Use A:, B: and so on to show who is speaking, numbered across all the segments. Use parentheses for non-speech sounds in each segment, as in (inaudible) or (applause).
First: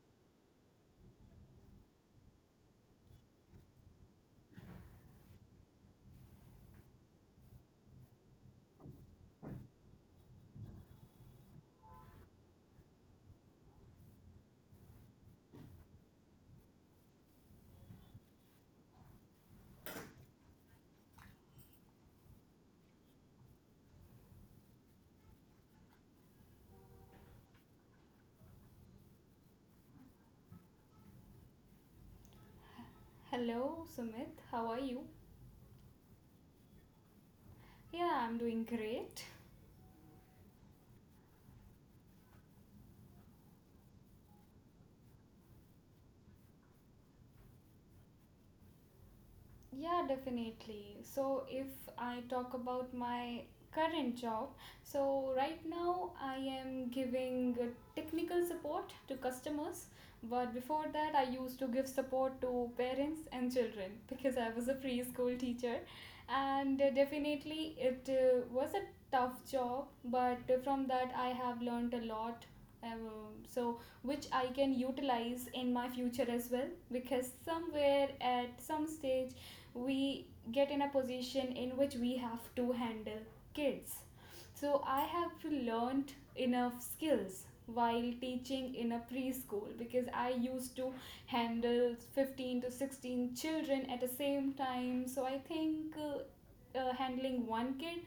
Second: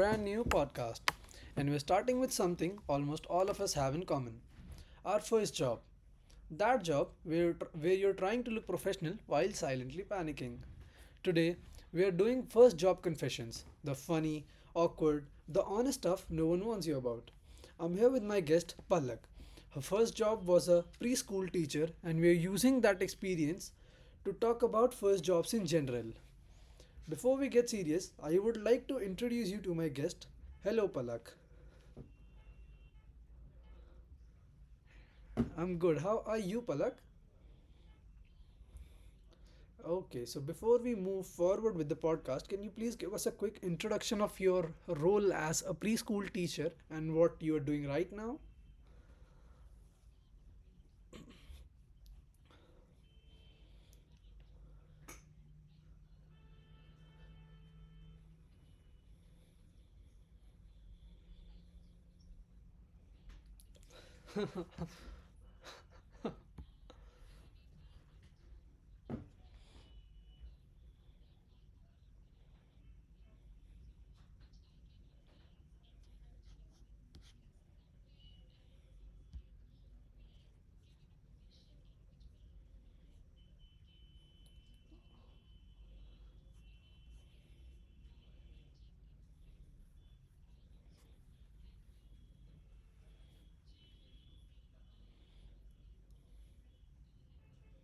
A: brand new podcast, and we're starting with something almost all of us have in common: our first job. That job where you're trying to look professional while silently panicking. Today, we are doing first job confessions: the funny, awkward, the honest stuff no one warns you about. I'm here with my guest, Palak. Her first job was a preschool teacher, and we're using that experience to talk about first jobs in general. Before we get serious, I would like to introduce you to my guest. Hello, Palak.
B: Hello, Sumit. How are you?
A: I'm good. How are you, Palak?
B: Yeah, I'm doing great.
A: Okay, so before we move forward with the podcast, can you please give us a quick introduction of your role as a preschool teacher and what you are doing right now?
B: Yeah, definitely. So, if I talk about my current job, so right now I am giving technical support to customers, but before that, I used to give support to parents and children (laughs) because I was a preschool teacher, and definitely it was a tough job, but from that, I have learned a lot. Um, so which I can utilize in my future as well because somewhere at some stage we get in a position in which we have to handle kids. So I have learned enough skills while teaching in a preschool because I used to handle 15 to 16 children at the same time. So I think, handling one kid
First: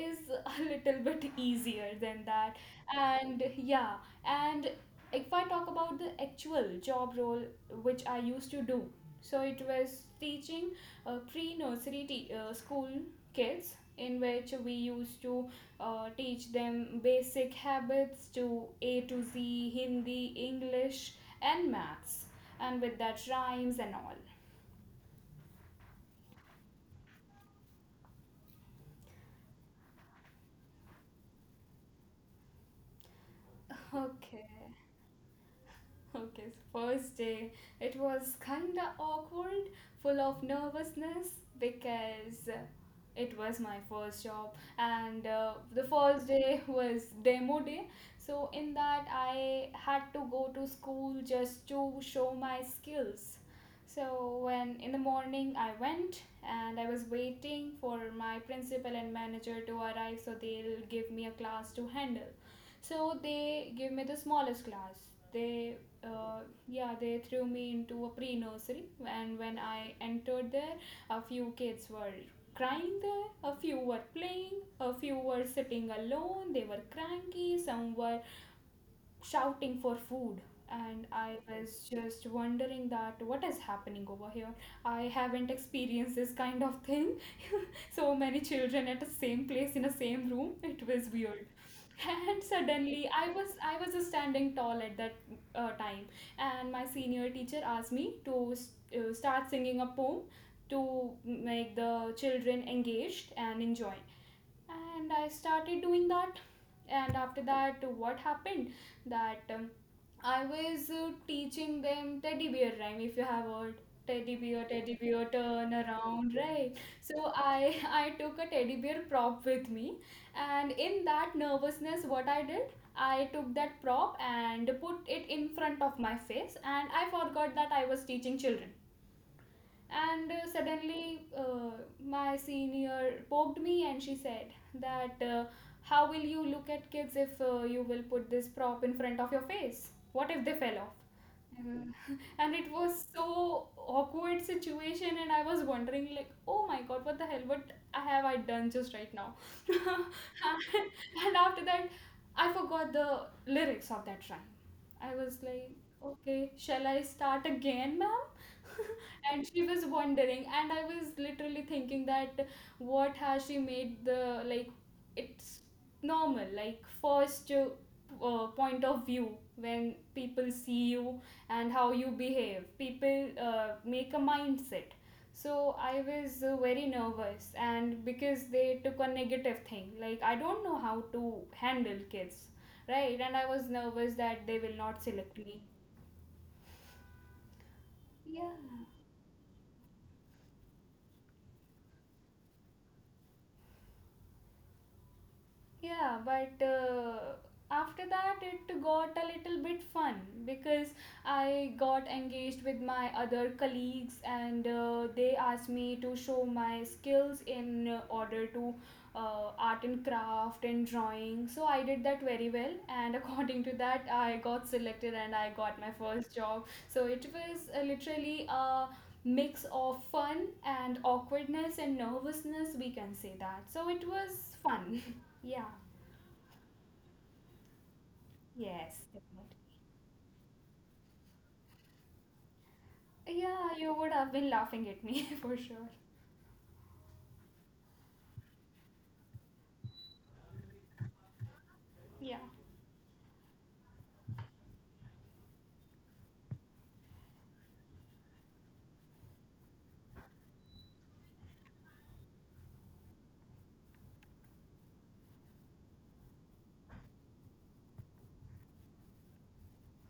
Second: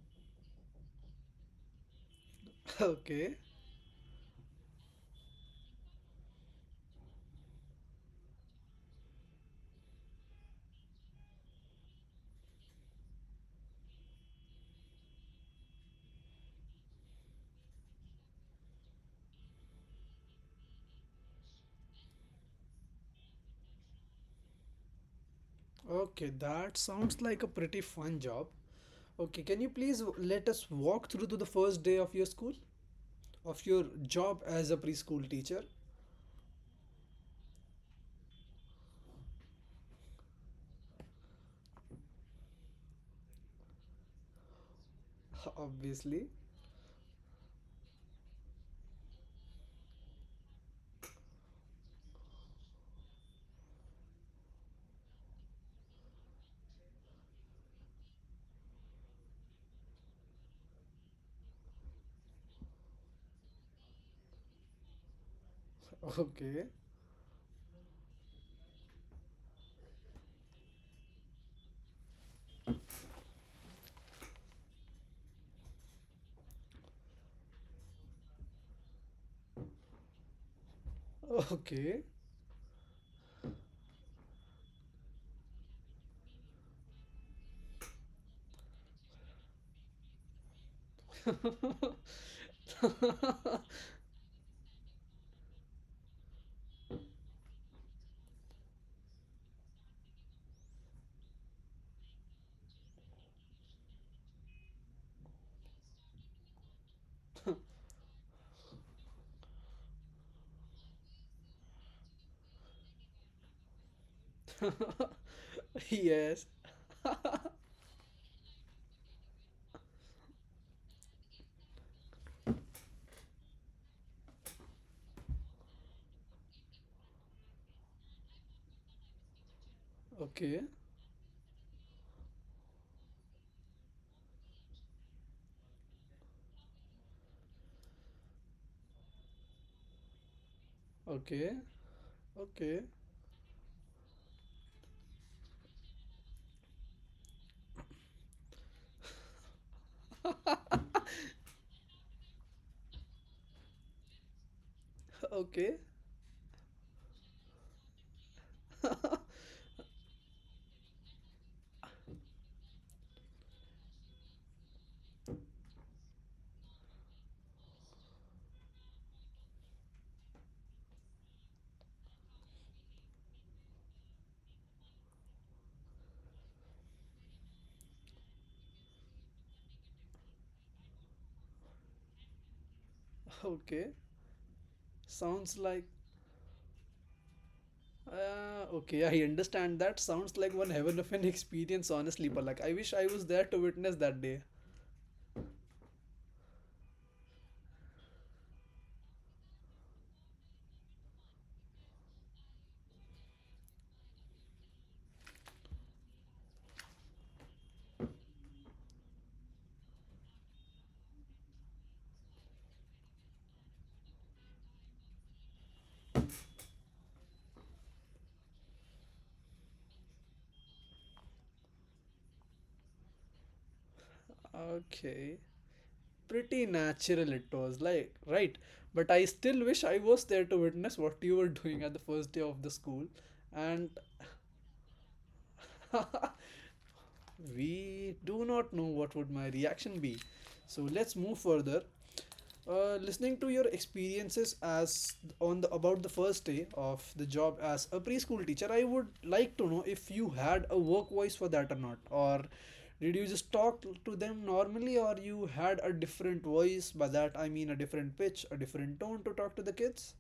B: is (laughs) a little bit easier than that.
A: (laughs) Okay.
B: And yeah. And if I talk about the actual job role which I used to do, so it was teaching pre-nursery school kids in which we used to teach them basic habits, to A to Z, Hindi, English, and maths, and with that rhymes and all.
A: Okay, that sounds like a pretty fun job. Okay, can you please let us walk through to the first day of your school? Of your
B: (laughs)
A: job as
B: Okay.
A: a preschool teacher?
B: Okay, so first day, it was kinda awkward, full of nervousness because it was my first job, and
A: (laughs)
B: the
A: Obviously.
B: first day was demo day. So, in that, I had to go to school just to show my skills. So, when in the morning I went and I was waiting for my principal and manager to arrive so they'll give me a class to handle. So they gave me the smallest class. They, uh,
A: Okay.
B: yeah, they threw me into a pre nursery, and when I entered there, a few kids were crying there, a few were playing, a few were sitting alone, they were cranky, some were shouting for food. And I
A: Okay.
B: was just wondering that what is happening over here. I haven't experienced this kind of thing, so many children at the same place in the same room. It was weird.
A: (laughs)
B: And suddenly I was standing tall at that time. And my senior teacher asked me to start singing a poem to make the children engaged and enjoy. And I started doing that. And after that, what happened that I was teaching them teddy bear rhyme. If you have heard, teddy bear, teddy bear, turn
A: Yes.
B: around, right? So I (laughs) I took a teddy bear prop with me. And in that nervousness, what I did, I took that prop and put it in front of my face, and I forgot that I was teaching children. And
A: Okay.
B: suddenly my senior poked me and she said that how will you look at kids if you will put this prop in front of your face, what if they fell off?
A: Okay.
B: Uh, (laughs) and it
A: Okay.
B: was so awkward situation, and I was wondering like, oh my god, what the hell, what have I done just right now. (laughs) And after that, I forgot the lyrics of that rhyme. I was
A: Okay.
B: like, okay, shall I start again, ma'am? (laughs) And she was wondering, and I was literally thinking that what has she made the, like, it's normal, like first point of view. When people see you and how you behave, people make a mindset. So I was very nervous, and because they took a negative thing like I don't know how to handle kids, right? And I was
A: Okay.
B: nervous that they will not select
A: Sounds
B: me.
A: like
B: Yeah.
A: okay, I understand that. Sounds like one heaven of an experience, honestly, Palak. I wish I was there to witness that day.
B: Yeah, but after that it got a little bit fun because I got engaged with my other colleagues, and they asked me to show my skills in order to art and craft and drawing. So I did that very well, and (laughs) according to that, I got selected and I got my first job. So it was literally a mix of fun and awkwardness and nervousness, we can say that. So it was fun.
A: Okay.
B: (laughs) Yeah.
A: Pretty natural it was, like, right? But
B: Yes,
A: I still
B: definitely.
A: wish I was there to witness what you were doing at the first day of the school. And
B: Yeah, you would have been laughing at me (laughs) for sure.
A: (laughs) we do not know what would my reaction be. So let's move further.
B: Yeah.
A: Listening to your experiences as on the about the first day of the job as a preschool teacher, I would like to know if you had a work voice for that or not, or did you just talk to them normally, or you had a different voice? By that I mean a different pitch, a different tone to talk to the kids.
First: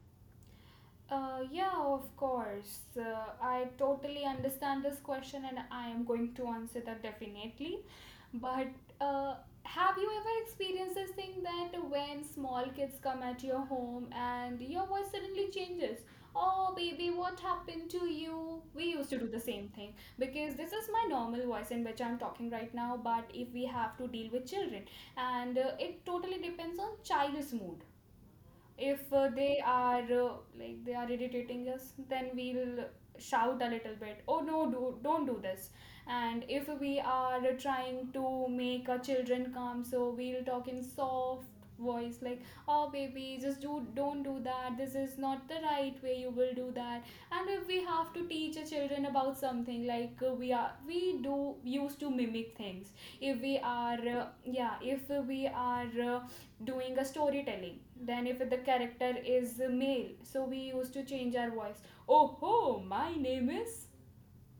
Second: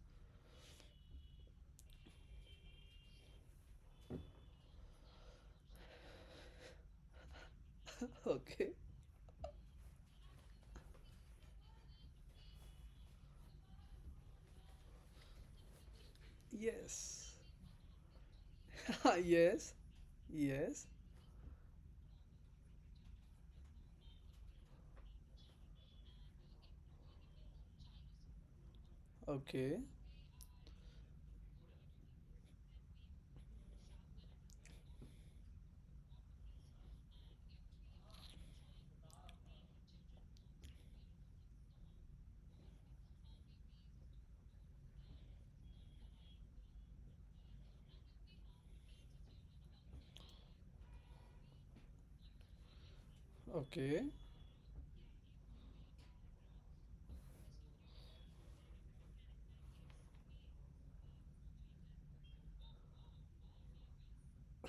B: Yeah, of course. I totally understand this question, and I am going to answer that definitely.
A: (laughs)
B: But
A: Okay.
B: uh, have you ever experienced this thing that when small kids come at your home and your voice suddenly changes? Oh, baby,
A: Yes.
B: what happened to you? We used to
A: (laughs)
B: do the same
A: Yes.
B: thing because this
A: Yes.
B: is my normal voice in which I'm talking right now. But if we have to deal with children, and it totally depends on child's mood. If
A: Okay.
B: they are like they are irritating us, then we'll shout a little bit, oh no, don't do this. And if we are trying to make our children calm, so we'll talk in soft voice like, oh baby, just do don't do that. This is not the right way you will do that. And if we have to teach our children about something, like we do used to mimic things. If we
A: Okay.
B: are yeah, if we are doing a storytelling, then if the character is male, so we used to change our voice. Oh ho, my name is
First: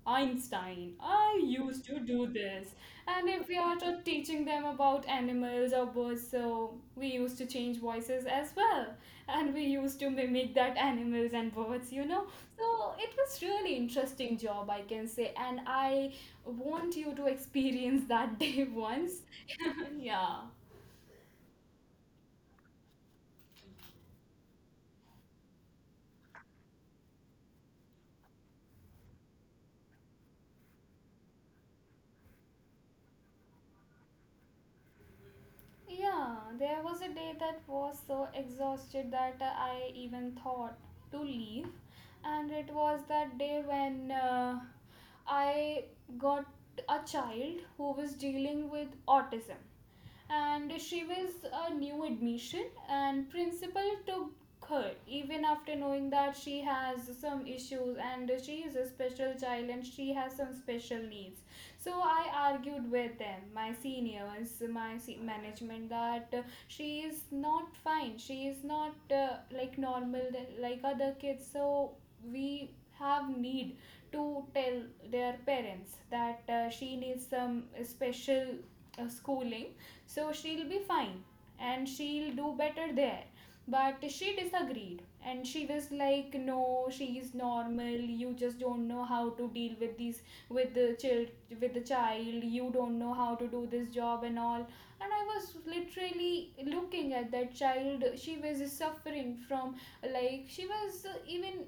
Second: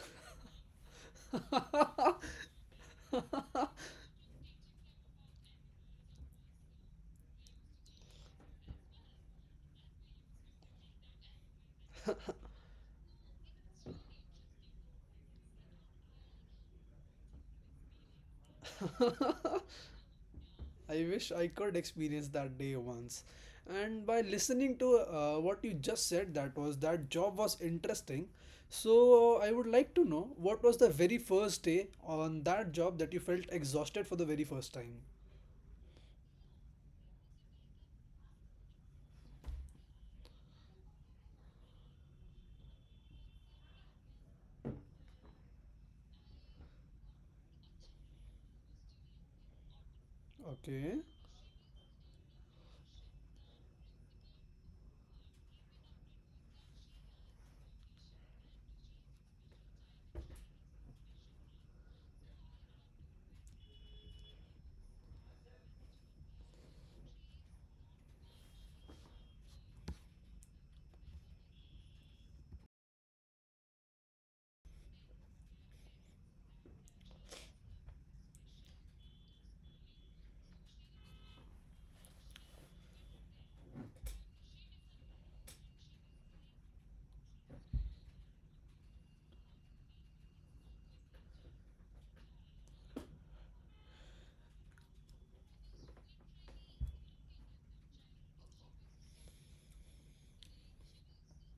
B: Einstein. I
A: (laughs)
B: used to do this. And if we are just teaching them about animals or birds, so we used to change voices as well. And we used to mimic that animals and birds, you know. So it was really interesting job, I can say. And I want you to experience that day (laughs) once.
A: I
B: (laughs) Yeah.
A: wish I could experience that day once. And by listening to what you just said, that job was interesting. So I would like to know what was the very first day on that job that you felt exhausted for the very first time.
B: Yeah, there was a day that was so exhausted that I even thought to leave. And it was that day when I got a child who was dealing with autism. And
A: Okay.
B: she was a new admission, and principal took her even after knowing that she has some issues and she is a special child and she has some special needs. So I argued with them, my seniors, management, that she is not fine, she is not like normal, like other kids. So we have need to tell their parents that she needs some special schooling, so she'll be fine and she'll do better there. But she disagreed. And she was like, no, she is normal, you just don't know how to deal with these, with the child. You don't know how to do this job and all. And I was literally looking at that child. She was suffering from, like, she was even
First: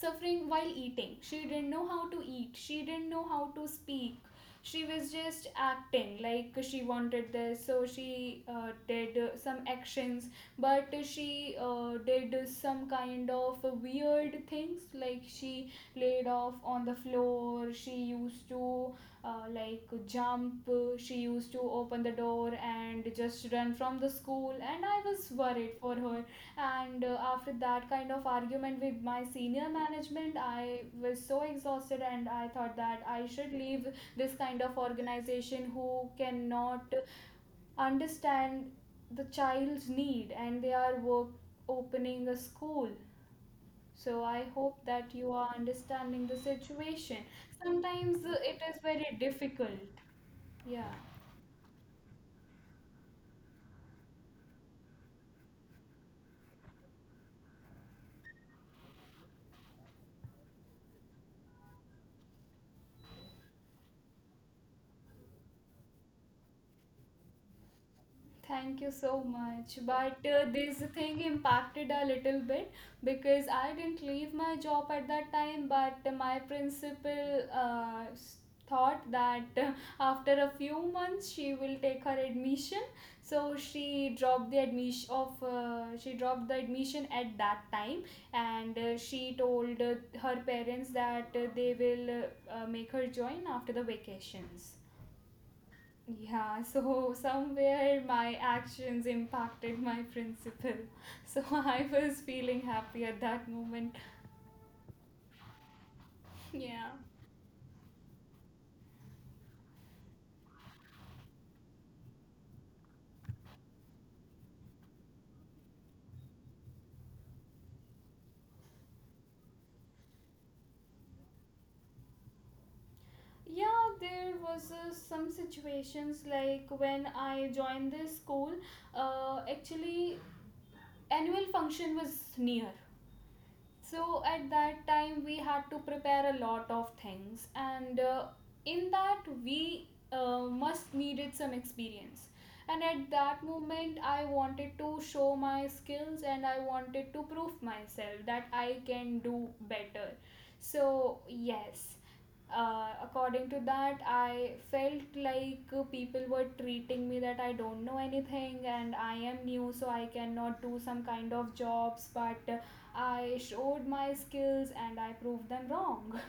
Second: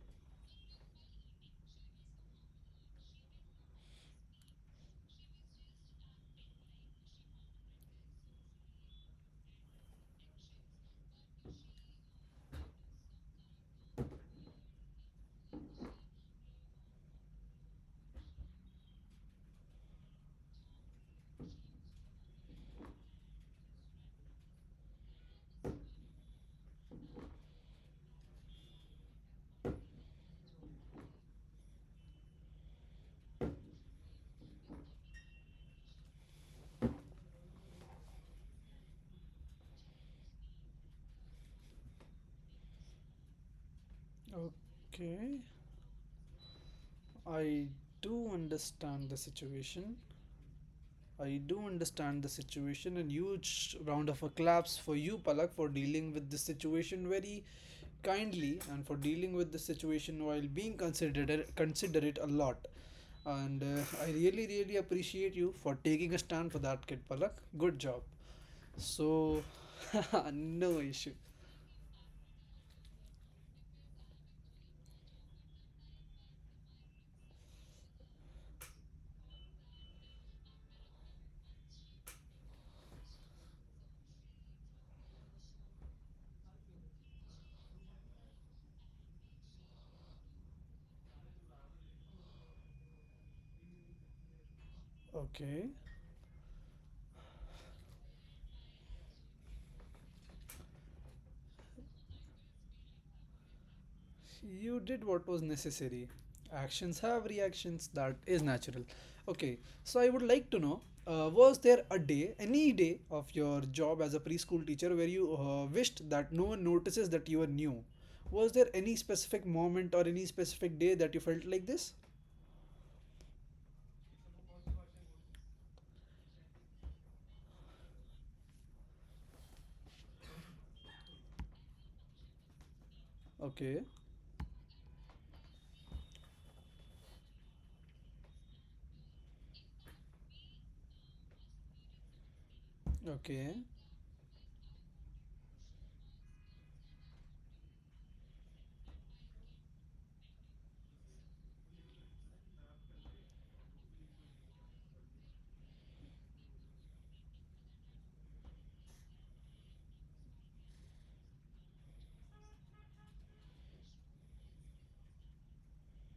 B: suffering while eating. She didn't know how to eat. She didn't know how to speak. She was just acting like she wanted this, so she did some actions. But she did some kind of weird things, like she laid off on the floor, she used to like jump, she used to open the door and just run from the school. And I was worried for her. And after that kind of argument with my senior management, I was so exhausted, and I thought that I should leave this kind of organization who cannot understand the child's need, and they are work opening a school. So I hope that you
A: Okay.
B: are understanding the situation.
A: I
B: Sometimes
A: do
B: it is
A: understand the
B: very difficult.
A: situation.
B: Yeah.
A: I do understand the situation, and huge round of applause for you, Palak, for dealing with this situation very kindly and for dealing with the situation while being considerate a lot. And I really, really appreciate you for taking a stand for that, kid Palak. Good job.
B: Thank you so
A: So,
B: much. But
A: (laughs) no
B: this
A: issue.
B: thing impacted a little bit because I didn't leave my job at that time. But my principal thought that after a few months she will take her admission. So she dropped the admission at that time. And she told her parents that they will make her join after the vacations.
A: Okay.
B: Yeah, so somewhere my actions impacted my principal. So (laughs) I was feeling happy at that moment.
A: You did what was necessary. Actions
B: Yeah.
A: have reactions, that is natural. Okay, so I would like to know, was there a day, any day of your job as a preschool teacher where you wished that no one notices that you are new? Was there any specific moment or any specific day that you felt like this?
B: Yeah, there was some situations like when I joined this school, actually annual function was near.
A: Okay,
B: So at that time, we had to prepare a lot of things, and in that, we must needed some experience. And at that
A: okay.
B: moment, I wanted to show my skills and I wanted to prove myself that I can do better. So, yes, according to that, I felt like people were treating me that I don't know anything and I am new, so I cannot do some kind of jobs. But I showed my skills and I proved them wrong.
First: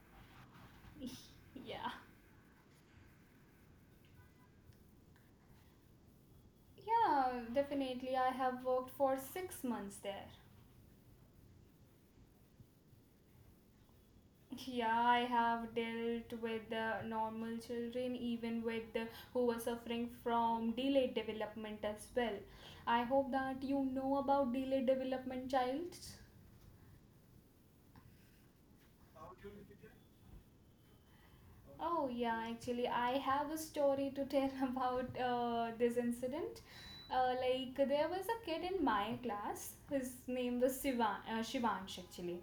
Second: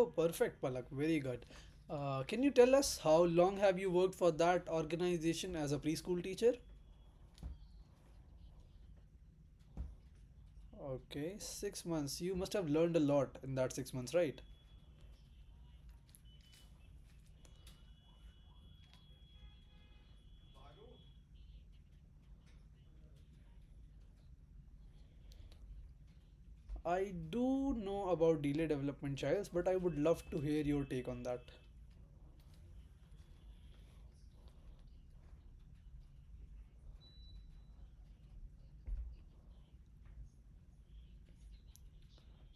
A: Oh, perfect, Palak.
B: (laughs)
A: Very good.
B: Yeah.
A: Can you tell us how long have you worked for that organization as a preschool teacher?
B: Yeah, definitely. I have worked for 6 months there.
A: Okay, 6 months. You must have learned a lot in that 6 months, right?
B: Yeah, I have dealt with the normal children, even with the, who were suffering from delayed development as well. I hope that you know about delayed development childs.
A: I do know about delay development trials, but I would love to hear your take on that.
B: Oh, yeah, actually, I have a story to tell (laughs) about this incident. Like, there was a kid in my class. His name was Shivansh, actually.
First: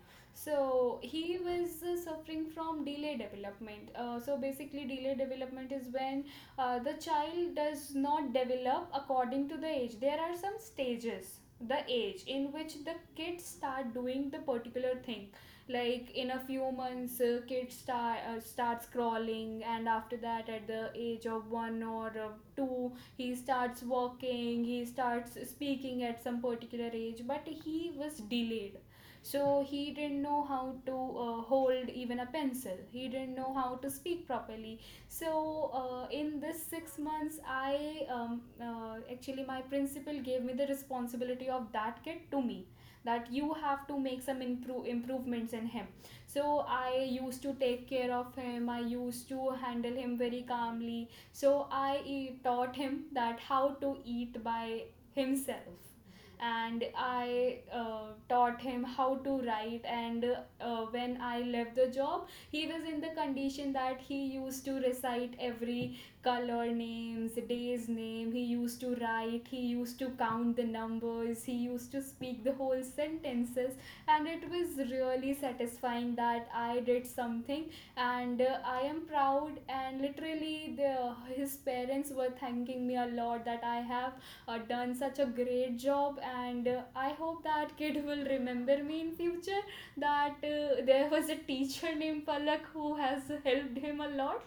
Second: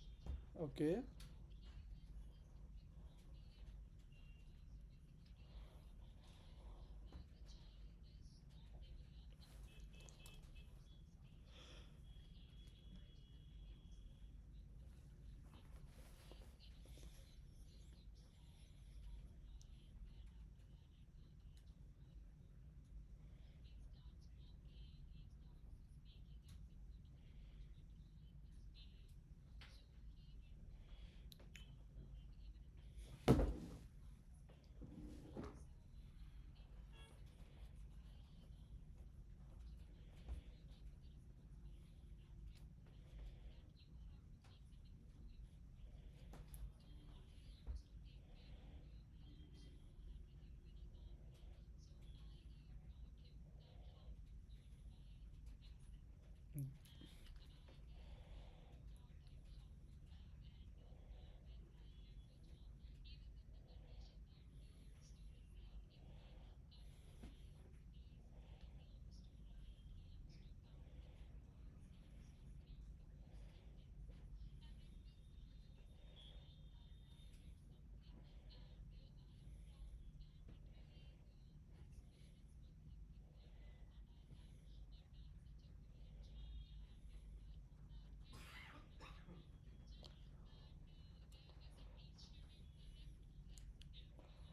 A: Okay.
B: So, he was suffering from delay development. So, basically, delay development is when the child does not develop according to the age. There are some stages, the age in which the kids start doing the particular thing like in a few months kids starts crawling, and after that at the age of 1 or 2 he starts walking, he starts speaking at some particular age, but he was delayed, so he didn't know how to hold even a pencil. He didn't know how to speak properly. So in this 6 months I actually my principal gave me the responsibility of that kid to me, that you have to make some improvements in him. So I used to take care of him. I used to handle him very calmly. So I taught him that how to eat by himself, and I taught him how to write, and when I left the job, he was in the condition that he used to recite every color names, day's name. He used to write, he used to count the numbers, he used to speak the whole sentences, and it was really satisfying that I did something. And I am proud, and literally the his parents were thanking me a lot that I have done such a great job. And I hope that kid will remember me in future, that there was a teacher named Palak who has helped him a lot.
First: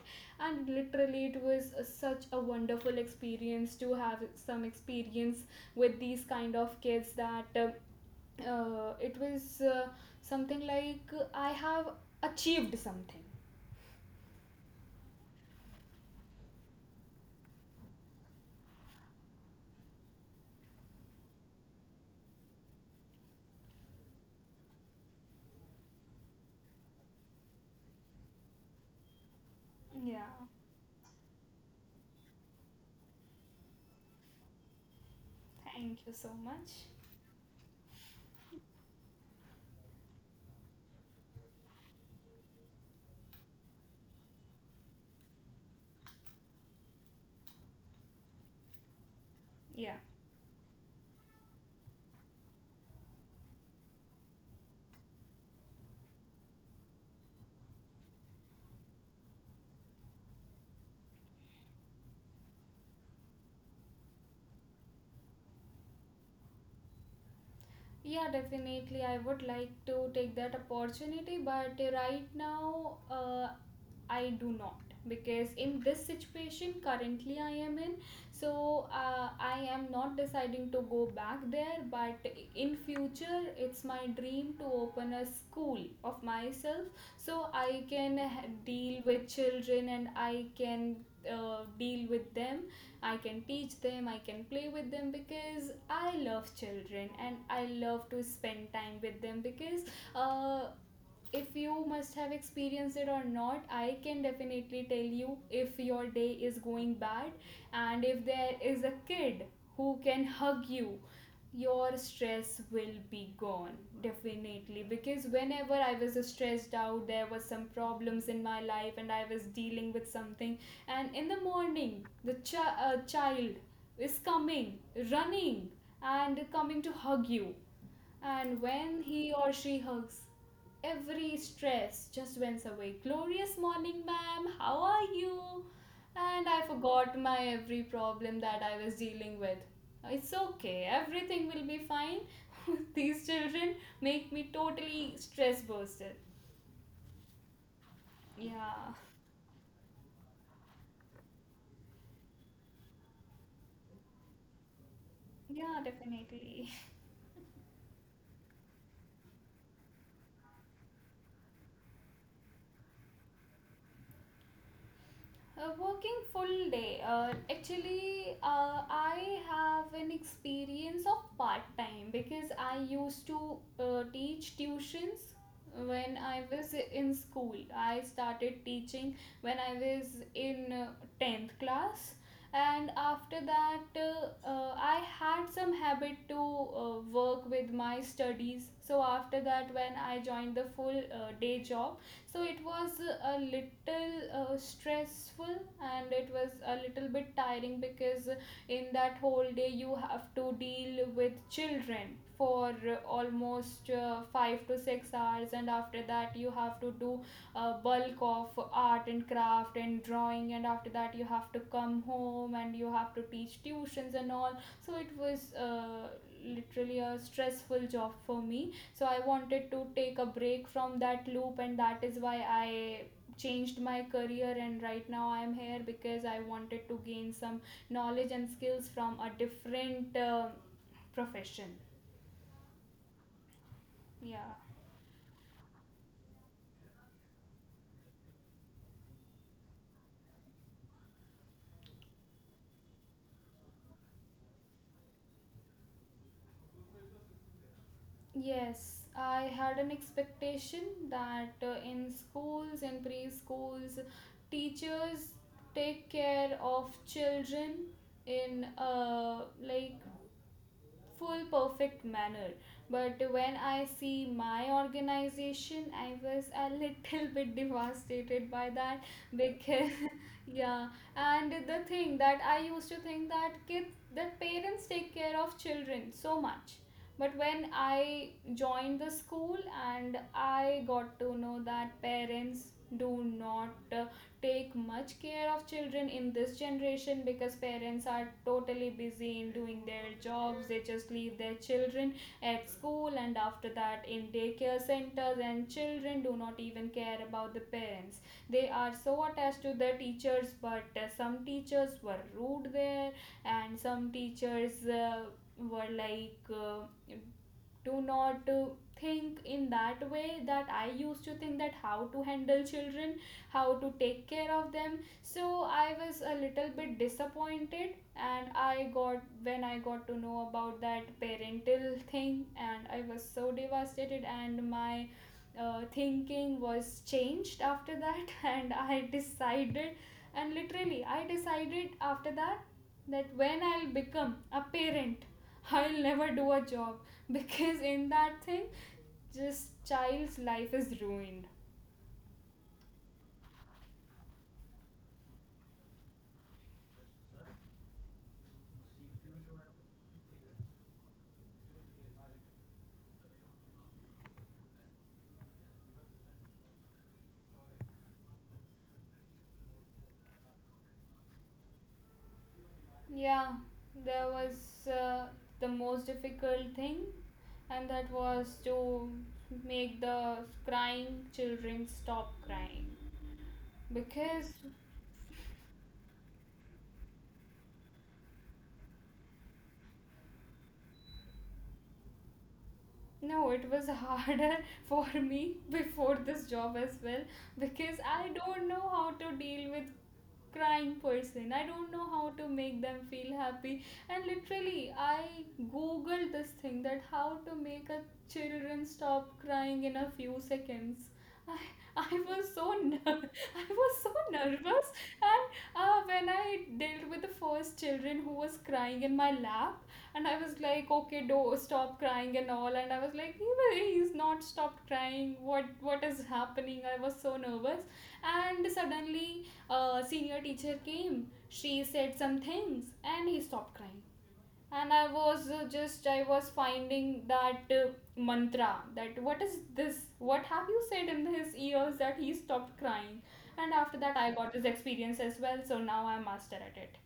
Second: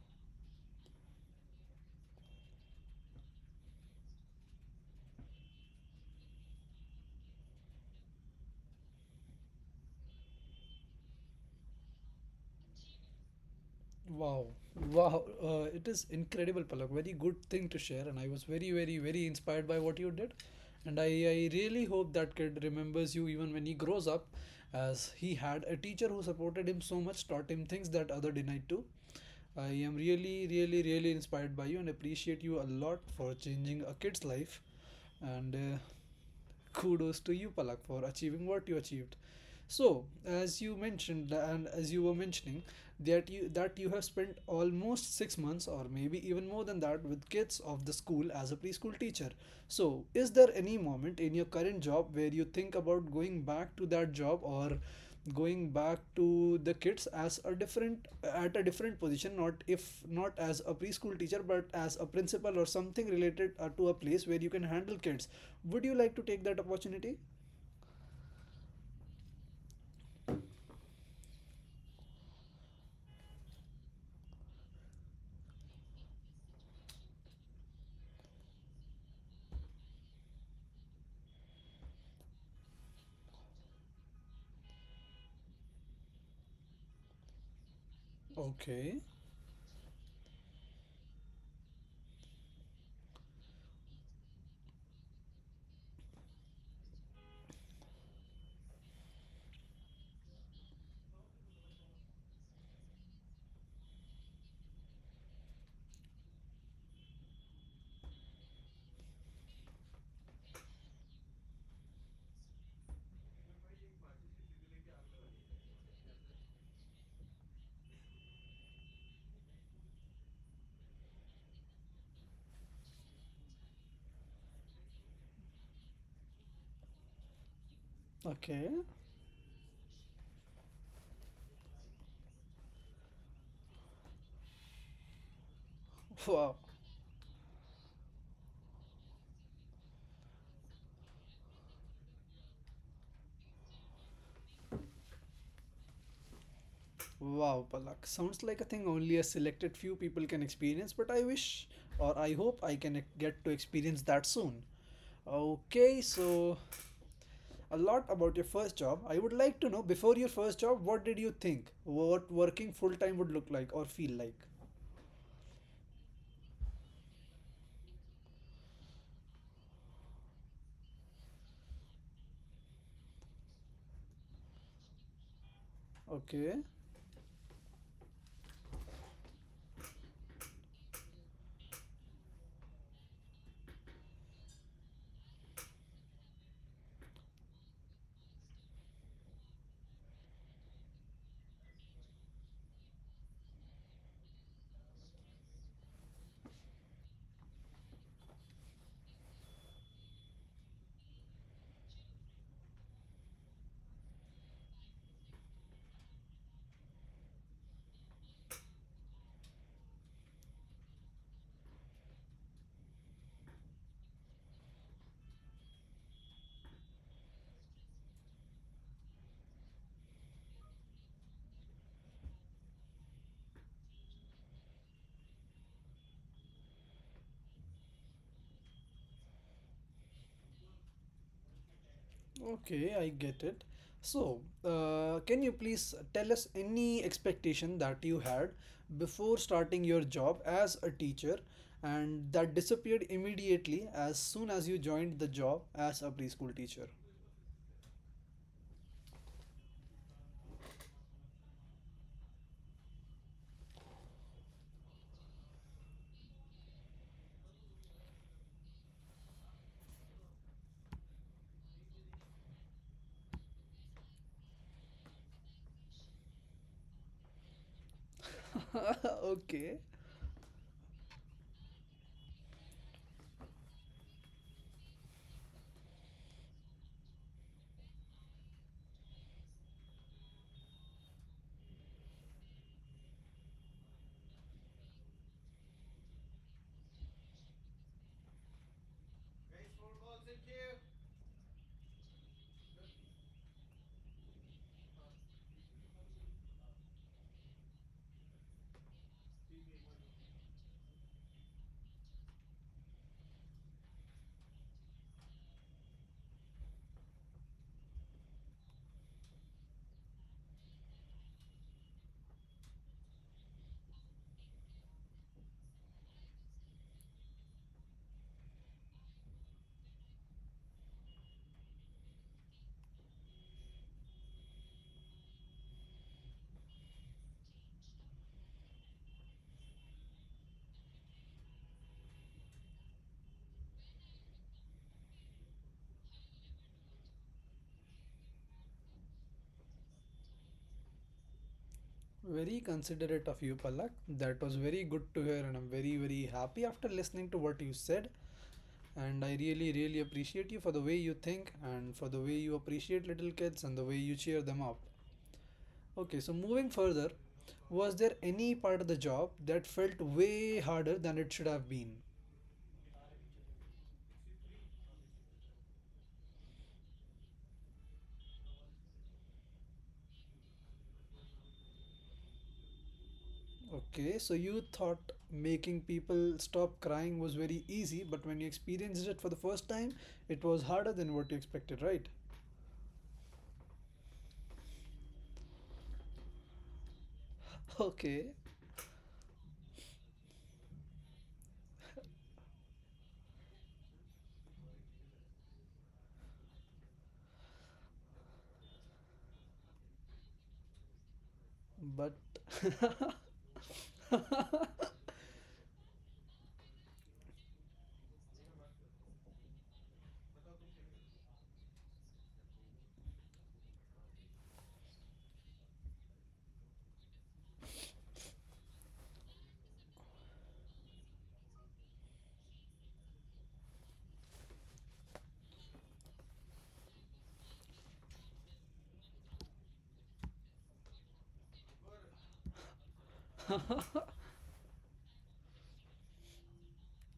B: And literally it was such a wonderful experience to have some experience with these kind of kids, that it was something like I have achieved something.
A: Wow, wow, it is incredible, Palak. Very good thing to share, and I was very, very, very inspired by what you did. And I really hope that kid remembers you even when he grows up, as he had a teacher who supported him so much, taught him things that other denied too. I am
B: Yeah,
A: really, really, really inspired by you and appreciate you a lot for changing a kid's life. And
B: thank you so much.
A: kudos to you Palak for achieving what you achieved. So, as you mentioned, and as you were mentioning, that you have spent almost 6 months or maybe even more than that with kids of the school as a preschool teacher, so
B: Yeah.
A: is there any moment in your current job where you think about going back to that job, or going back to the kids as a different at a different position, not if not as a preschool teacher, but as a principal or something related to a place where you can handle kids? Would you like to take that opportunity?
B: Yeah, definitely. I would like to take that opportunity, but right now, I do not, because in this situation currently I am in, so I am not deciding to go back there. But in future, it's my dream to open a school of myself, so I can deal
A: Okay,
B: with children, and I can deal with them. I can teach them, I can play with them, because I love children and I love to spend time with them. Because uh, if you must have experienced it or not, I can definitely tell you, if your day is going bad and if there is a kid who can hug you, your stress will be gone, definitely. Because whenever I was stressed out, there was some problems in my life and I was dealing with something, and in the morning the child is coming running and coming to hug you, and
A: okay.
B: when he or she hugs, every stress just went away. Glorious morning, ma'am. How are you?
A: (laughs)
B: And
A: Wow.
B: I forgot my every problem that I was dealing with. It's okay. Everything will be fine. (laughs) These children make me totally stress bursted.
A: Wow, Palak. Sounds like a thing
B: Yeah.
A: only a selected few people can experience, but I wish or I hope I can get to experience that soon.
B: Yeah,
A: Okay, so,
B: definitely.
A: a lot about your first job. I would like to know, before your first job, what did you think? What working full time would look like or feel like?
B: Working full day. Actually, I have an experience of part time, because I used to teach tuitions when I
A: Okay.
B: was in school. I started teaching when I was in 10th class, and after that, I had some habit to work with my studies. So, after that, when I joined the full day job, so it was a little stressful, and it was a little bit tiring, because in that whole day you have to deal with children for almost 5 to 6 hours, and after that you have to do a bulk of art and craft and drawing, and after that you have to come home and you have to teach tuitions and all. So it was literally a stressful job for me. So I wanted to take a break from that loop, and that is why I changed my career. And right now I am here because I wanted to gain some knowledge and skills from a different profession.
A: Okay, I get it.
B: Yeah.
A: So, can you please tell us any expectation that you had before starting your job as a teacher, and that disappeared immediately as soon as you joined the job as a preschool teacher?
B: Yes, I had an expectation that in schools, in preschools, teachers take care of children in like full perfect manner, but when I see my organization, I was a little bit devastated by that.
A: (laughs) Okay.
B: Because (laughs) yeah. And the thing that I used to think that kids, that parents take care of children so much. But when I joined the school and I got to know that parents do not take much care of children in this generation, because parents are totally busy in doing their jobs, they just leave their children at school, and after that in daycare centers, and children do not even care about the parents. They are so attached to the teachers. But some teachers were rude there, and some teachers were like do not think in that way that I used to think, that how to handle children, how to take care of them. So I was a little bit disappointed, and I got, when I got to know about that parental thing, and I was so devastated, and my thinking was changed after that. (laughs) And I decided, and literally I decided after that, that when I'll become a parent, I'll never do a job, (laughs) because in that thing, just child's life is ruined.
A: Very considerate of you, Palak. That was very good to hear, and I'm very, very happy after listening to what you said. And I really, really appreciate you for the way you think and for the way you appreciate little kids and the way you cheer them up. Okay, so moving further, was there any part of the job that felt way harder than it should have been?
B: Yeah, there was uh, the most difficult thing, and that was to make the crying children stop crying.
A: Okay, so
B: Because
A: you thought making people stop crying was very easy, but when you experienced it for the first time, it was harder than what you expected, right?
B: no, it was harder (laughs) for me before this job as well,
A: (laughs)
B: because I
A: Okay,
B: don't know how to deal with crying person. I don't know how to make them feel happy. And literally I googled this thing, that how to make a children stop crying in a few seconds. i,
A: but
B: I was so
A: (laughs)
B: (laughs) I was so nervous. And when I dealt with the first children who was crying in my lap, and I was like, okay, do stop crying and all. And I was like, he's not stopped crying. What is happening? I was so nervous. And suddenly, a senior teacher came. She said some things and he stopped crying. And I was I was finding that mantra, that what is this? What have you said in his ears that he stopped crying? And after that, I got this experience as well. So now I'm master at it.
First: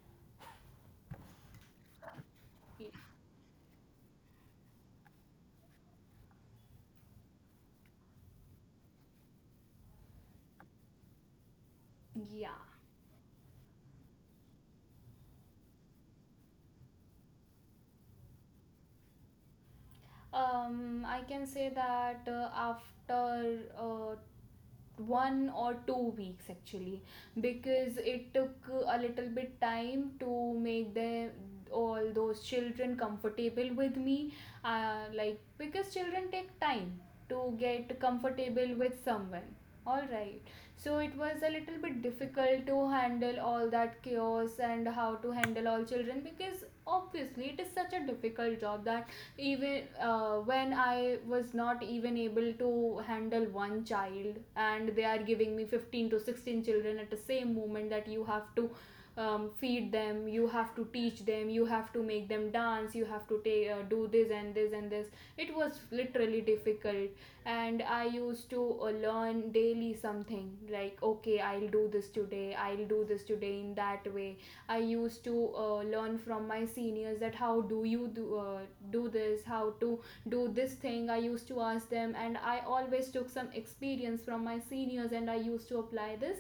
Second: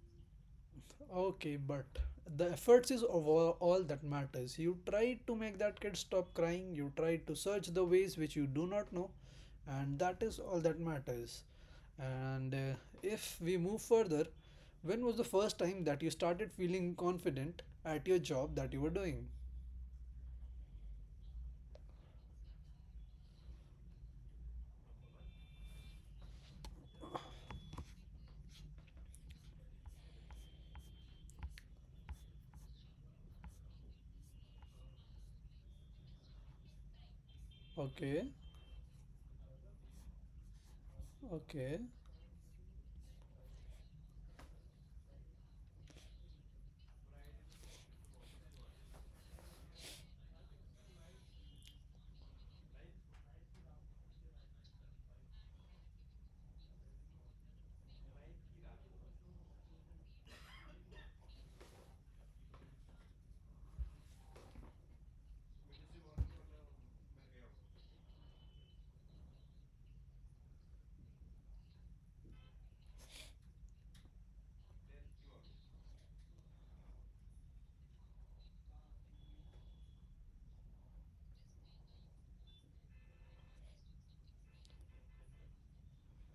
A: okay, but the
B: Y-
A: efforts is over, all that matters. You tried to make that kid stop crying, you tried to search the ways which you do not know, and that is all that matters.
B: Yeah.
A: And if we move further, when was the first time that you started feeling confident at your job that you were doing?
B: I can say that after 1 or 2 weeks actually, because it took a little bit time to make them, all those children, comfortable with me. Like because children take time to get
A: Okay,
B: comfortable with someone. All right, so it was a little
A: okay.
B: bit difficult to handle all that chaos and how to handle all children, because obviously it is such a difficult job, that even when I was not even able to handle one child, and they are giving me 15 to 16 children at the same moment, that you have to feed them, you have to teach them, you have to make them dance, you have to do this and this and this. It was literally difficult. And I used to learn daily something, like okay, I'll do this today, I'll do this today. In that way I used to learn from my seniors, that how do you do, do this, how to do this thing. I used to ask them, and I always took some experience from my seniors, and I used to apply this.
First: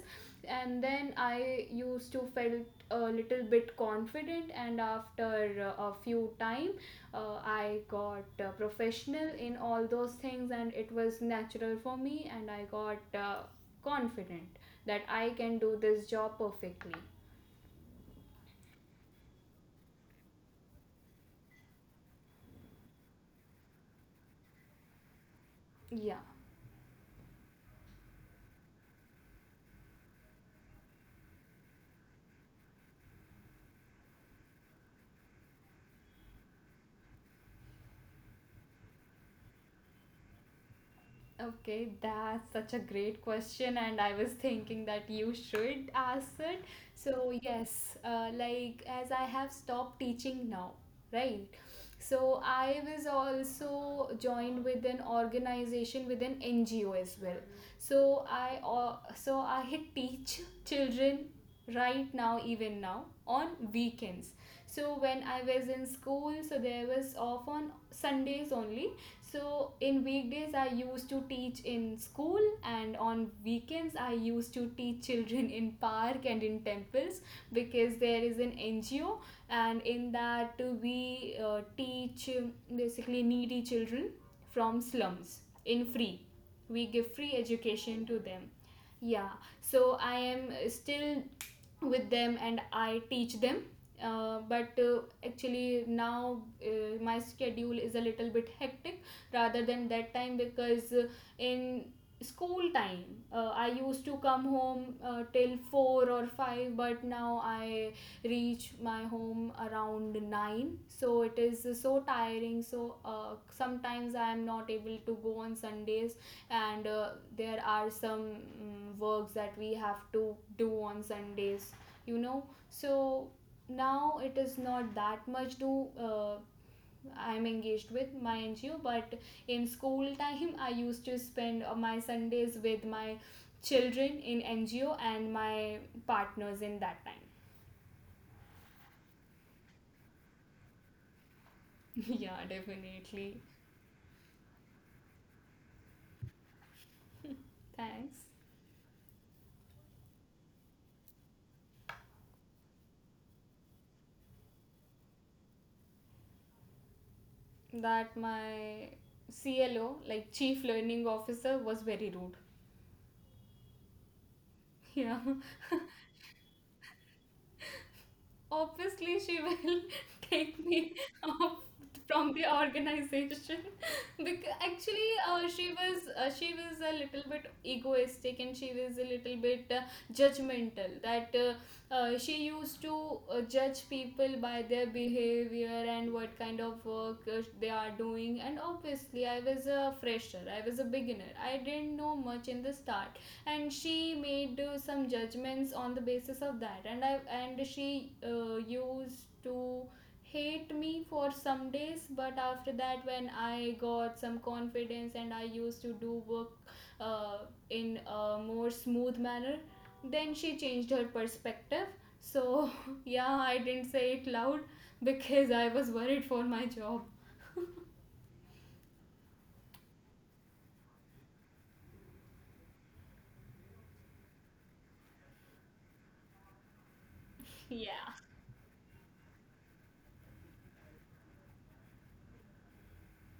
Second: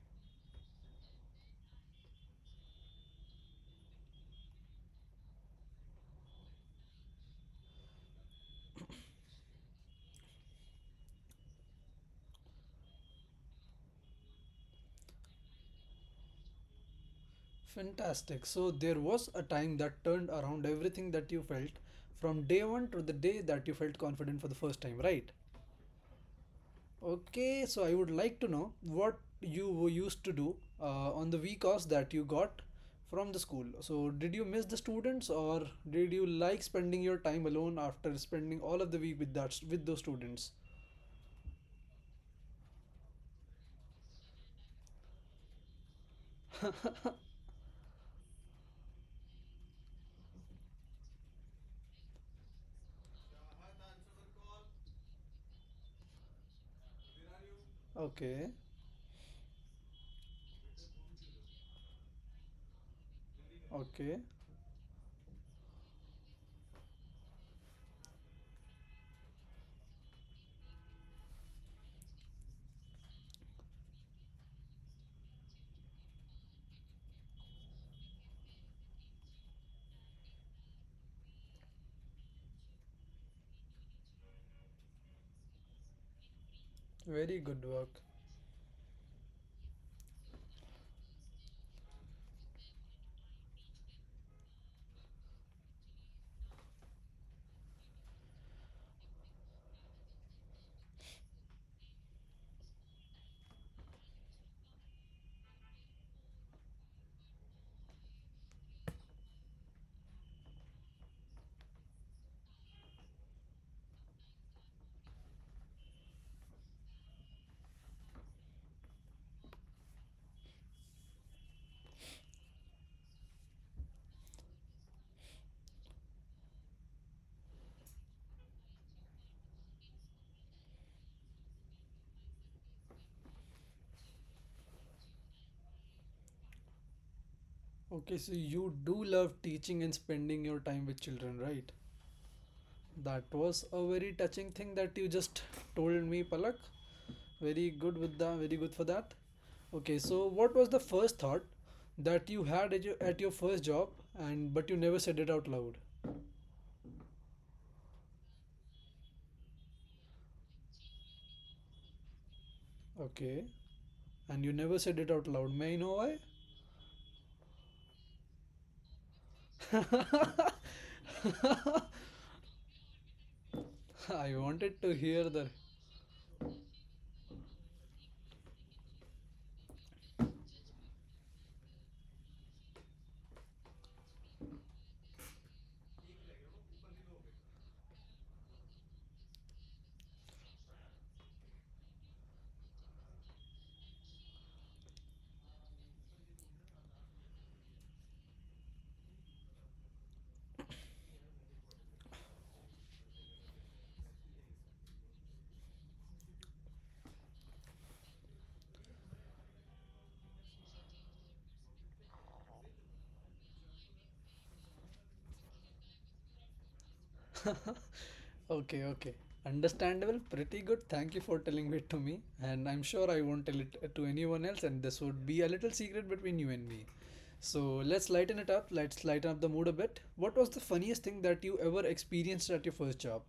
B: And then I used to felt a little bit confident, and after a few time, I got professional in all those things, and it was natural for me, and I got confident that I can do this job perfectly.
A: Fantastic. So there was a time that turned around everything that you felt from day one to the day that you felt confident for the first time, right?
B: Yeah.
A: Okay, so I would like to know what you used to do on the week offs that you got from the school. So, did you miss the students, or did you like spending your time alone after spending all of the week with those students?
B: Okay, that's such a great question, and I was thinking that you should ask it. So, yes, like as I have stopped teaching now, right? So, I was also joined with an organization, with an NGO as well. so
A: Okay,
B: i uh, so i teach children right now, even now on
A: okay,
B: weekends. So when I was in school, so there was off on Sundays only. So in weekdays I used to teach in school, and on weekends I used to teach children in park and in temples, because there is an NGO. And in that we teach basically needy children from slums in free. We give free
A: very good work.
B: education to them. Yeah. So I am still with them and I teach them. But Actually now my schedule is a little bit hectic rather than that time, because in school time, I used to come home till 4 or 5, but now I reach my home around 9, so it is so tiring. So sometimes I am not able to go on Sundays. And there are some works that we have to do on Sundays, you know so now it is not that much to I'm engaged with my NGO. But in school time, I used to spend my Sundays with my children in NGO and my partners in that time.
A: Okay, so you do love teaching and spending your time with children, right?
B: (laughs) Yeah, definitely.
A: That was a very touching thing that you just told me, Palak. Very good
B: Thanks.
A: with that. Very good for that. Okay, so what was the first thought that you had at your first job, and but you never said it out loud?
B: That my clo, like, chief learning officer was very rude.
A: Okay, and you never
B: (laughs)
A: said
B: Yeah.
A: it out loud. May I know
B: Obviously, she will (laughs) take
A: why?
B: me off from the organization. (laughs)
A: (laughs) I
B: Because
A: wanted to
B: actually
A: hear that.
B: she was a little bit egoistic, and she was a little bit judgmental. That She used to judge people by their behavior and what kind of work they are doing. And obviously I was a fresher, I was a beginner, I didn't know much in the start, and she made some judgments on the basis of that. And she used to hate me for some days. But after that, when I got some confidence and I used to do work uh, in a more smooth manner, then she changed her perspective. So (laughs) yeah, I didn't say it loud because I was worried for my job.
A: (laughs) Okay, okay. Understandable, pretty good. Thank you for telling it to me. And I'm sure I won't tell it to anyone else, and this would be a little secret between you and me. So
B: Yeah.
A: let's lighten it up. Let's lighten up the mood a bit. What was the funniest thing that you ever experienced at your first job?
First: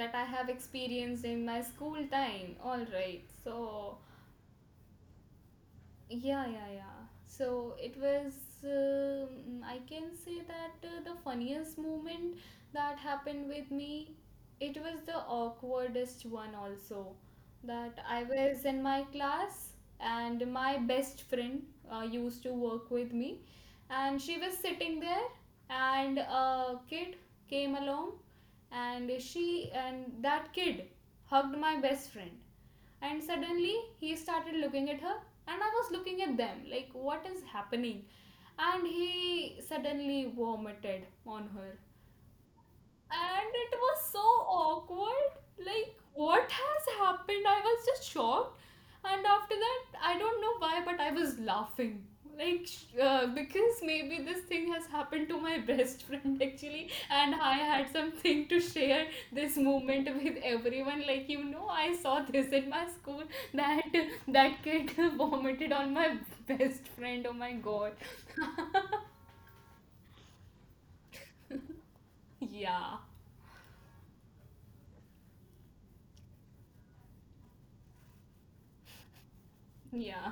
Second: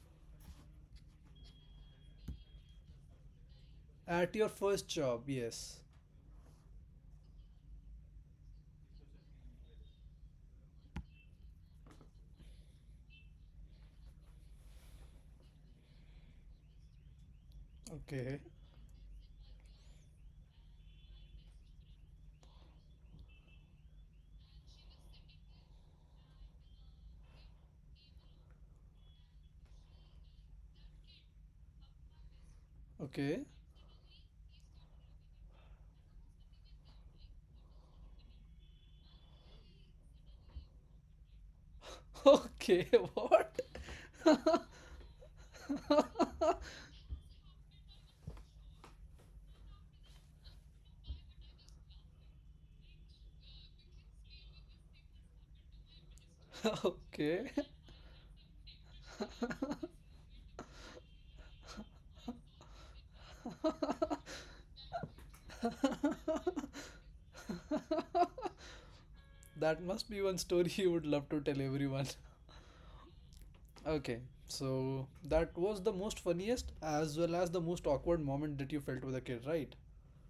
B: That I have experienced in my school time, all right. So
A: At your first job, yes.
B: yeah, yeah, yeah. So it was, I can say that the funniest moment that happened with me, it was the awkwardest one also. That I
A: Okay.
B: was in my class and my best friend used to work with me, and she was sitting there, and a kid came along, and she and that kid hugged my best friend. And
A: Okay. (laughs)
B: suddenly he started looking at her, and I was looking at them like what is happening, and he suddenly vomited on her.
A: Okay, (laughs)
B: And
A: what?
B: it was so awkward, like what has
A: (laughs)
B: happened. I was just shocked. And after that, I don't know why, but I was laughing like because maybe this thing has happened to my (laughs) best friend. Actually, and
A: Okay.
B: I had something to share this moment with everyone, like, you know, I saw this in my school, that that kid (laughs) vomited on my best friend. Oh my god.
A: (laughs) That must be one story (laughs) you would love to tell everyone. (laughs)
B: Yeah.
A: Okay, so that was the most funniest as well as the most awkward moment that you felt with a kid, right?
B: Yeah.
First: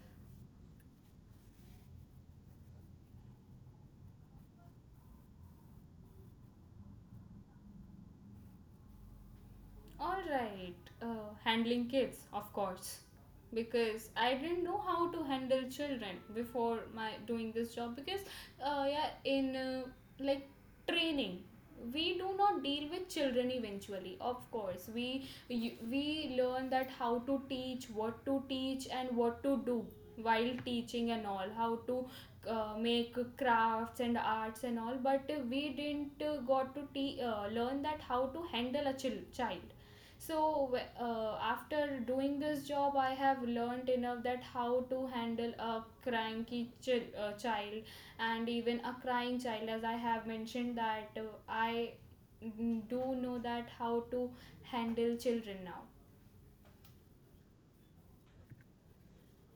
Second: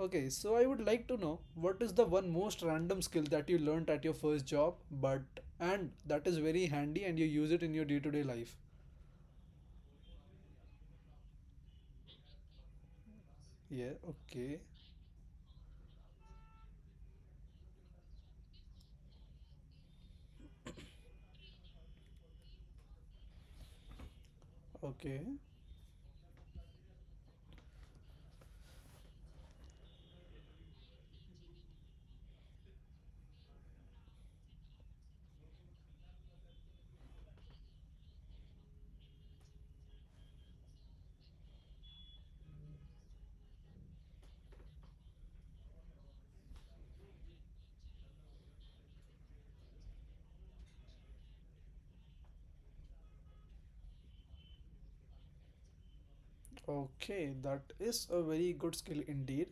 A: Okay, so I would like to know, what is the one most random skill that you learnt at your first job, but and that is very handy and you use it in your day to day life?
B: All right, handling kids, of course,
A: Yeah,
B: because I
A: okay,
B: didn't know how to handle children before my doing this job. Because yeah, in, like, training, we do not deal with children eventually. Of course,
A: okay.
B: we learn that how to teach, what to teach, and what to do while teaching and all, how to make crafts and arts and all. But we didn't learn that how to handle a child. So after doing this job, I have learned enough that how to handle a cranky child, and even a crying child. As I have mentioned that I do know that how to handle children now.
A: Okay, that is a very good skill indeed.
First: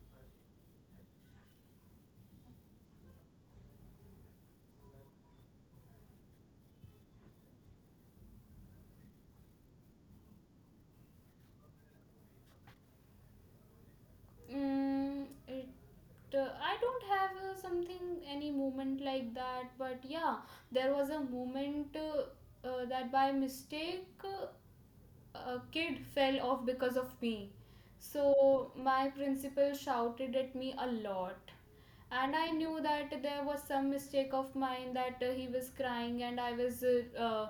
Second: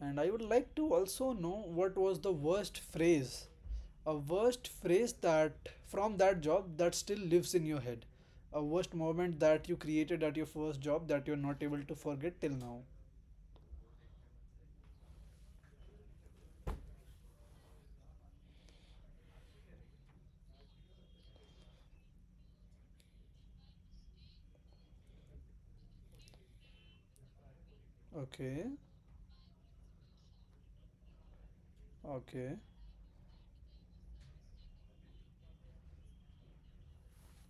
A: And I would like to also know, what was a worst phrase that from that job that still lives in your head, a worst moment that you created at your first job that you're not able to forget till now.
B: Mm, it I don't have something any moment like that. But yeah, there was a moment that by mistake a kid fell off because of me.
A: Okay,
B: So my principal shouted at me a lot. And I
A: okay,
B: knew that there was some mistake of mine, that he was crying and I was uh, uh,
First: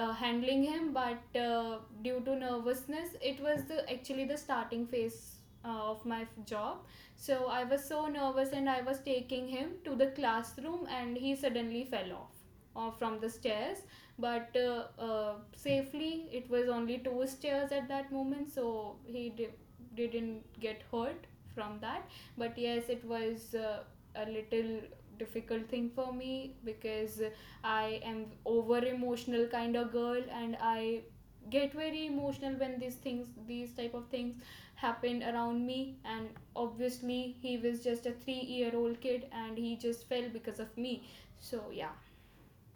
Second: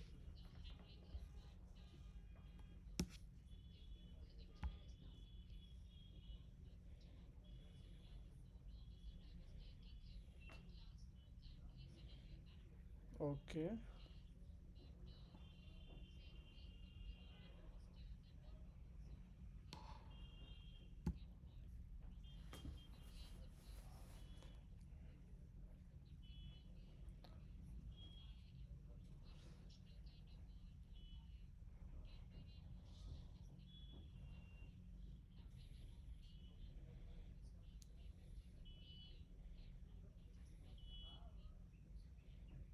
B: uh, handling him. But due to nervousness, it was the actually the starting phase of my job. So I was so nervous, and I was taking him to the classroom, and he suddenly fell off from the
A: okay.
B: stairs. But safely, it was only two stairs at that moment, so he didn't get hurt from that. But yes, it was a little difficult thing for me, because I am over emotional kind of girl, and I get very emotional when these things these type of things happen around me. And obviously, he was just a 3-year-old kid, and he just fell because of me, so yeah.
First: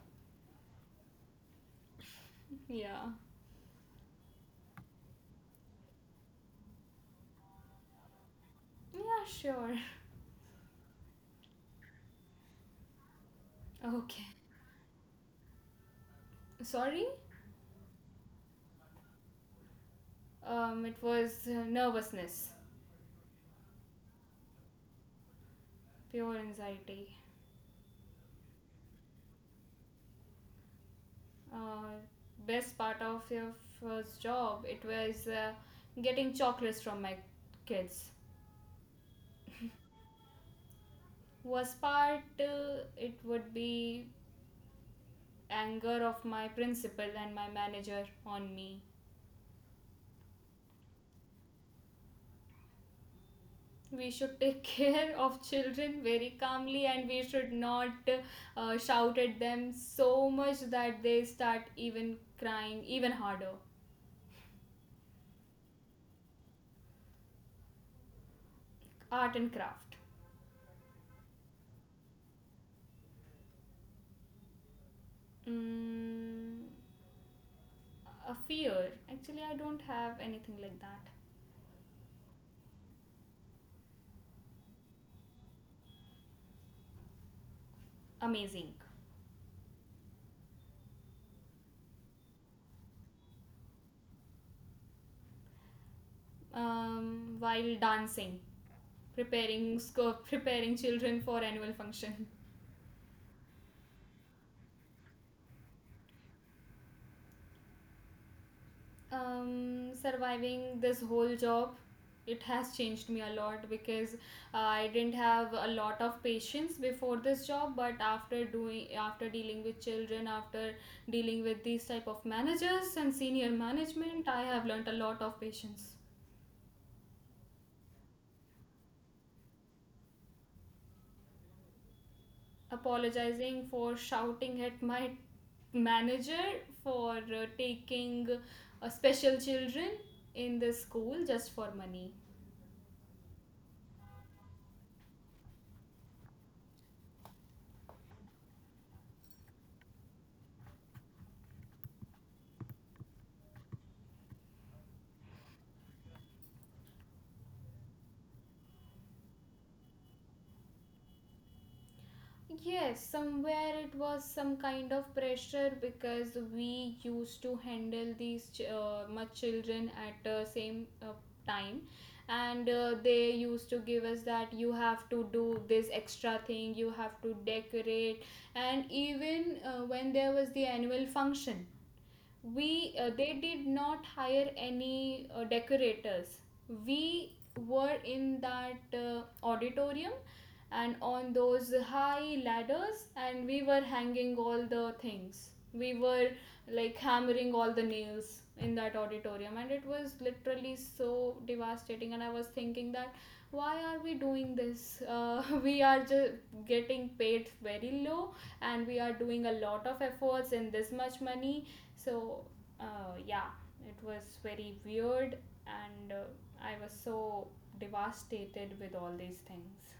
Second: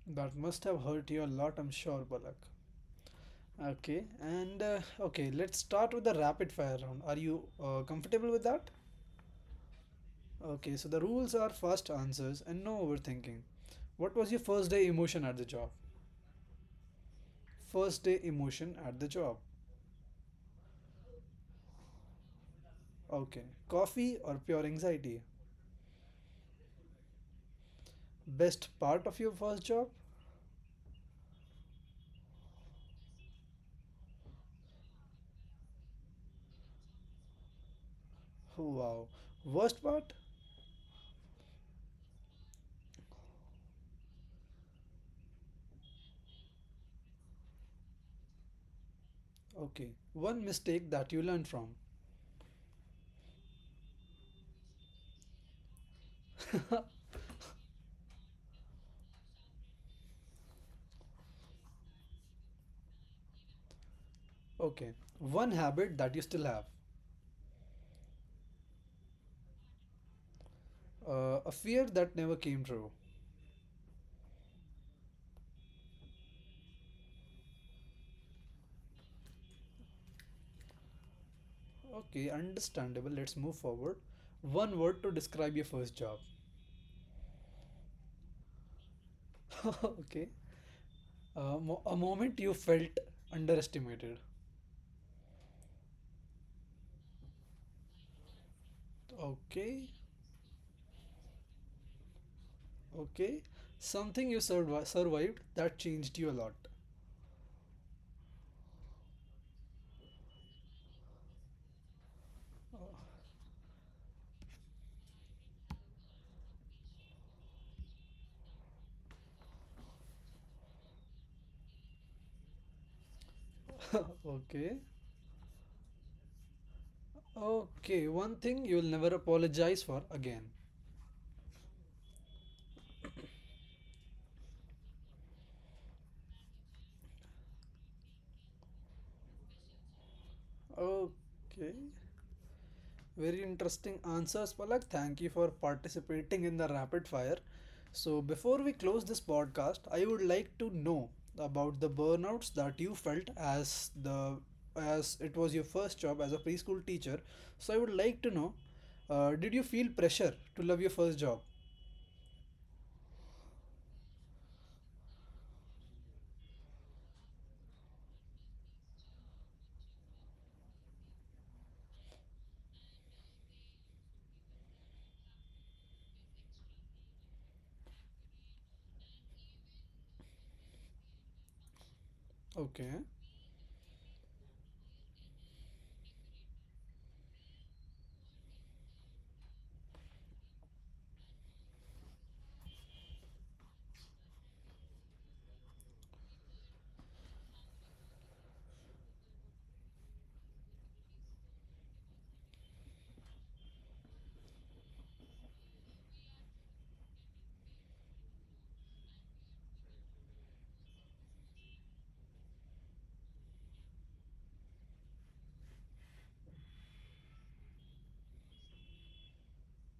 A: That must have hurt you a lot, I'm sure, Balak.
B: Yeah.
A: Okay, and okay, let's start with the rapid fire round. Are you comfortable with that?
B: Yeah, sure.
A: Okay, so the rules are fast answers and no overthinking. What
B: Okay,
A: was your first day emotion at the job?
B: sorry.
A: First day emotion at the job.
B: Um, it was, nervousness.
A: Okay, coffee or pure anxiety?
B: Pure anxiety.
A: Best part of your first job?
B: uh, Best part of your first job, it was getting chocolates from my kids.
A: Wow. Worst part?
B: Worst part, it would be anger of my principal and my manager on me.
A: Okay, one mistake that you learned from.
B: We should take (laughs) care of children very calmly, and we should not shout at them so much that they start even crying even harder.
A: Okay, one habit that you still have.
B: Art and craft.
A: A fear that never came true.
B: mm, a fear, actually I don't have anything like that.
A: Okay, understandable. Let's move forward. One word to describe your first job.
B: Amazing.
A: (laughs) Okay. A moment you felt underestimated.
B: While dancing,
A: Okay,
B: (laughs) preparing children for annual function.
A: okay. Something you survived that changed you a lot.
B: Surviving this whole job, it has changed me a lot, because I didn't have a lot of patience before this job. But after doing, after dealing with children, after dealing with these type of managers and senior management,
A: (laughs)
B: I have
A: Okay,
B: learnt a lot of patience.
A: okay. One thing you'll never apologize for again.
B: Apologizing for shouting at my manager for taking special children in the school just for
A: Okay,
B: money.
A: very interesting answers, Palak. Thank you for participating in the rapid fire. So, before we close this podcast, I would like to know about the burnouts that you felt as the as it was your first job as a preschool teacher. So, I would like to know, did you feel pressure to love your first job?
B: Yes, somewhere it was some kind of pressure, because we used to handle these much children at the same time. And they used to give us that you have to do this extra thing, you have to decorate. And even when there was the annual function, we
A: Okay.
B: they did not hire any decorators. We were in that auditorium and on those high ladders, and we were hanging all the things, we were like hammering all the nails in that auditorium. And it was literally so devastating, and I was thinking that why are we doing this (laughs) we are just getting paid very low, and we are doing a lot of efforts in this much money. So yeah, it was very weird. And I was so devastated with all these things.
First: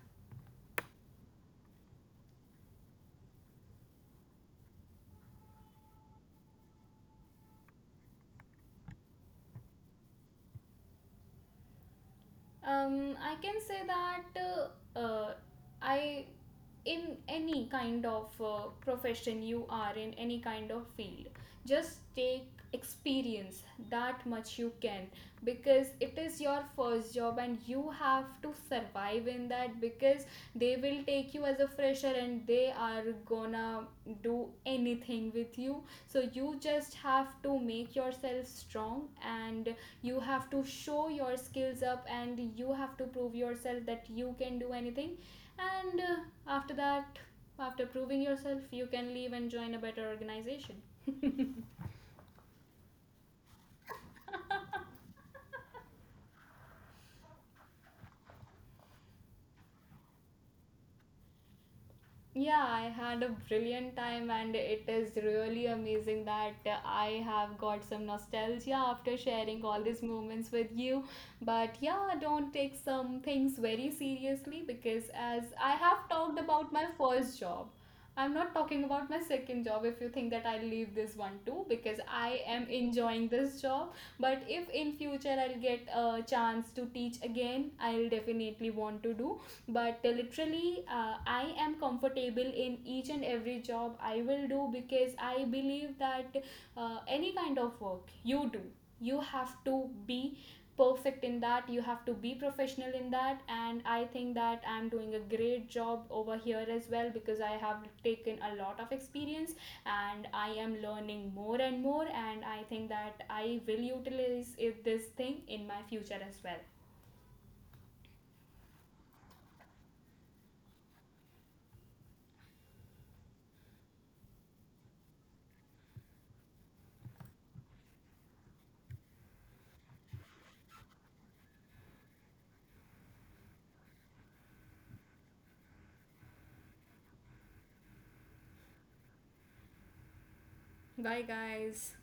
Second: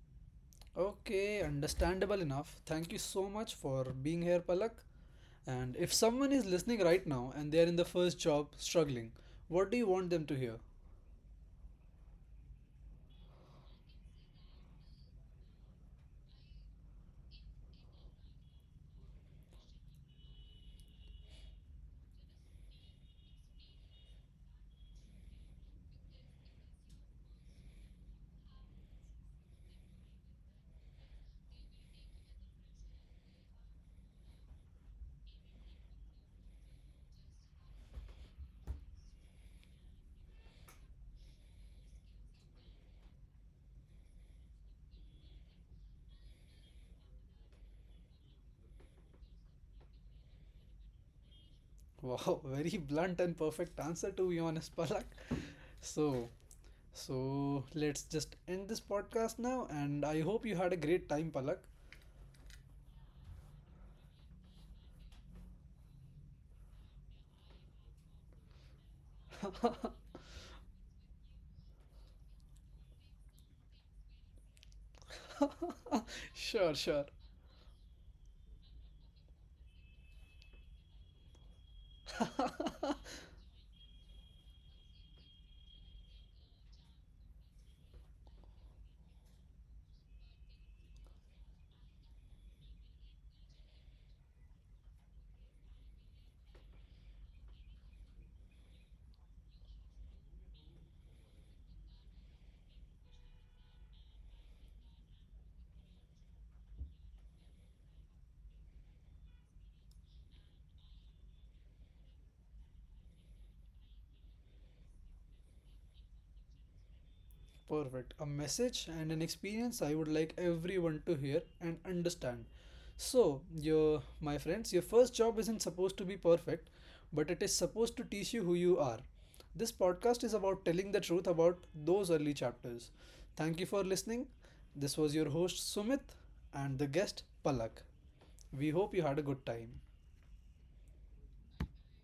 A: Okay, understandable enough. Thank you so much for being here, Palak. And if someone is listening right now and they are in the first job struggling, what do you want them to hear?
B: I can say that I, in any kind of profession you are in, any kind of field, just take experience that much you can, because it is your first job and you have to survive in that. Because they will take you as a fresher, and they are gonna do anything with you. So you just have to make yourself strong, and you have to show your skills up, and you have to prove yourself that you can do anything. And after that, after proving yourself, you can leave and join a better organization.
A: Wow, (laughs) very blunt and perfect answer to be honest, Palak. So, so, let's just end this podcast now, and I hope you had a great time, Palak.
B: Yeah, I had a brilliant time, and it is really amazing that I have got some nostalgia after sharing all these moments with you. But yeah, don't take some things very seriously, because as I have talked about
A: Sure,
B: my
A: sure.
B: first job, I'm not talking about my second job, if you think that I'll leave this one too, because I am enjoying this job. But if in future I'll get a chance to teach again, I'll definitely want to do. But literally, I am comfortable in each and every job I will do, because I believe that any kind of work you do, you have to be perfect in that, you have to be professional in that. And I think that I'm doing a great job over here as well, because I have taken a lot of experience, and I am learning more and more, and I think that I will utilize it, this thing in my future as well.
A: Perfect. A message and an experience I would like everyone to hear and understand. So, your my friends, your first job isn't supposed to be perfect, but it is supposed to teach you who you are. This podcast is about telling the truth about those early chapters. Thank you for listening. This was your host Sumit and the guest Palak. We hope you had a good time.
B: Bye, guys.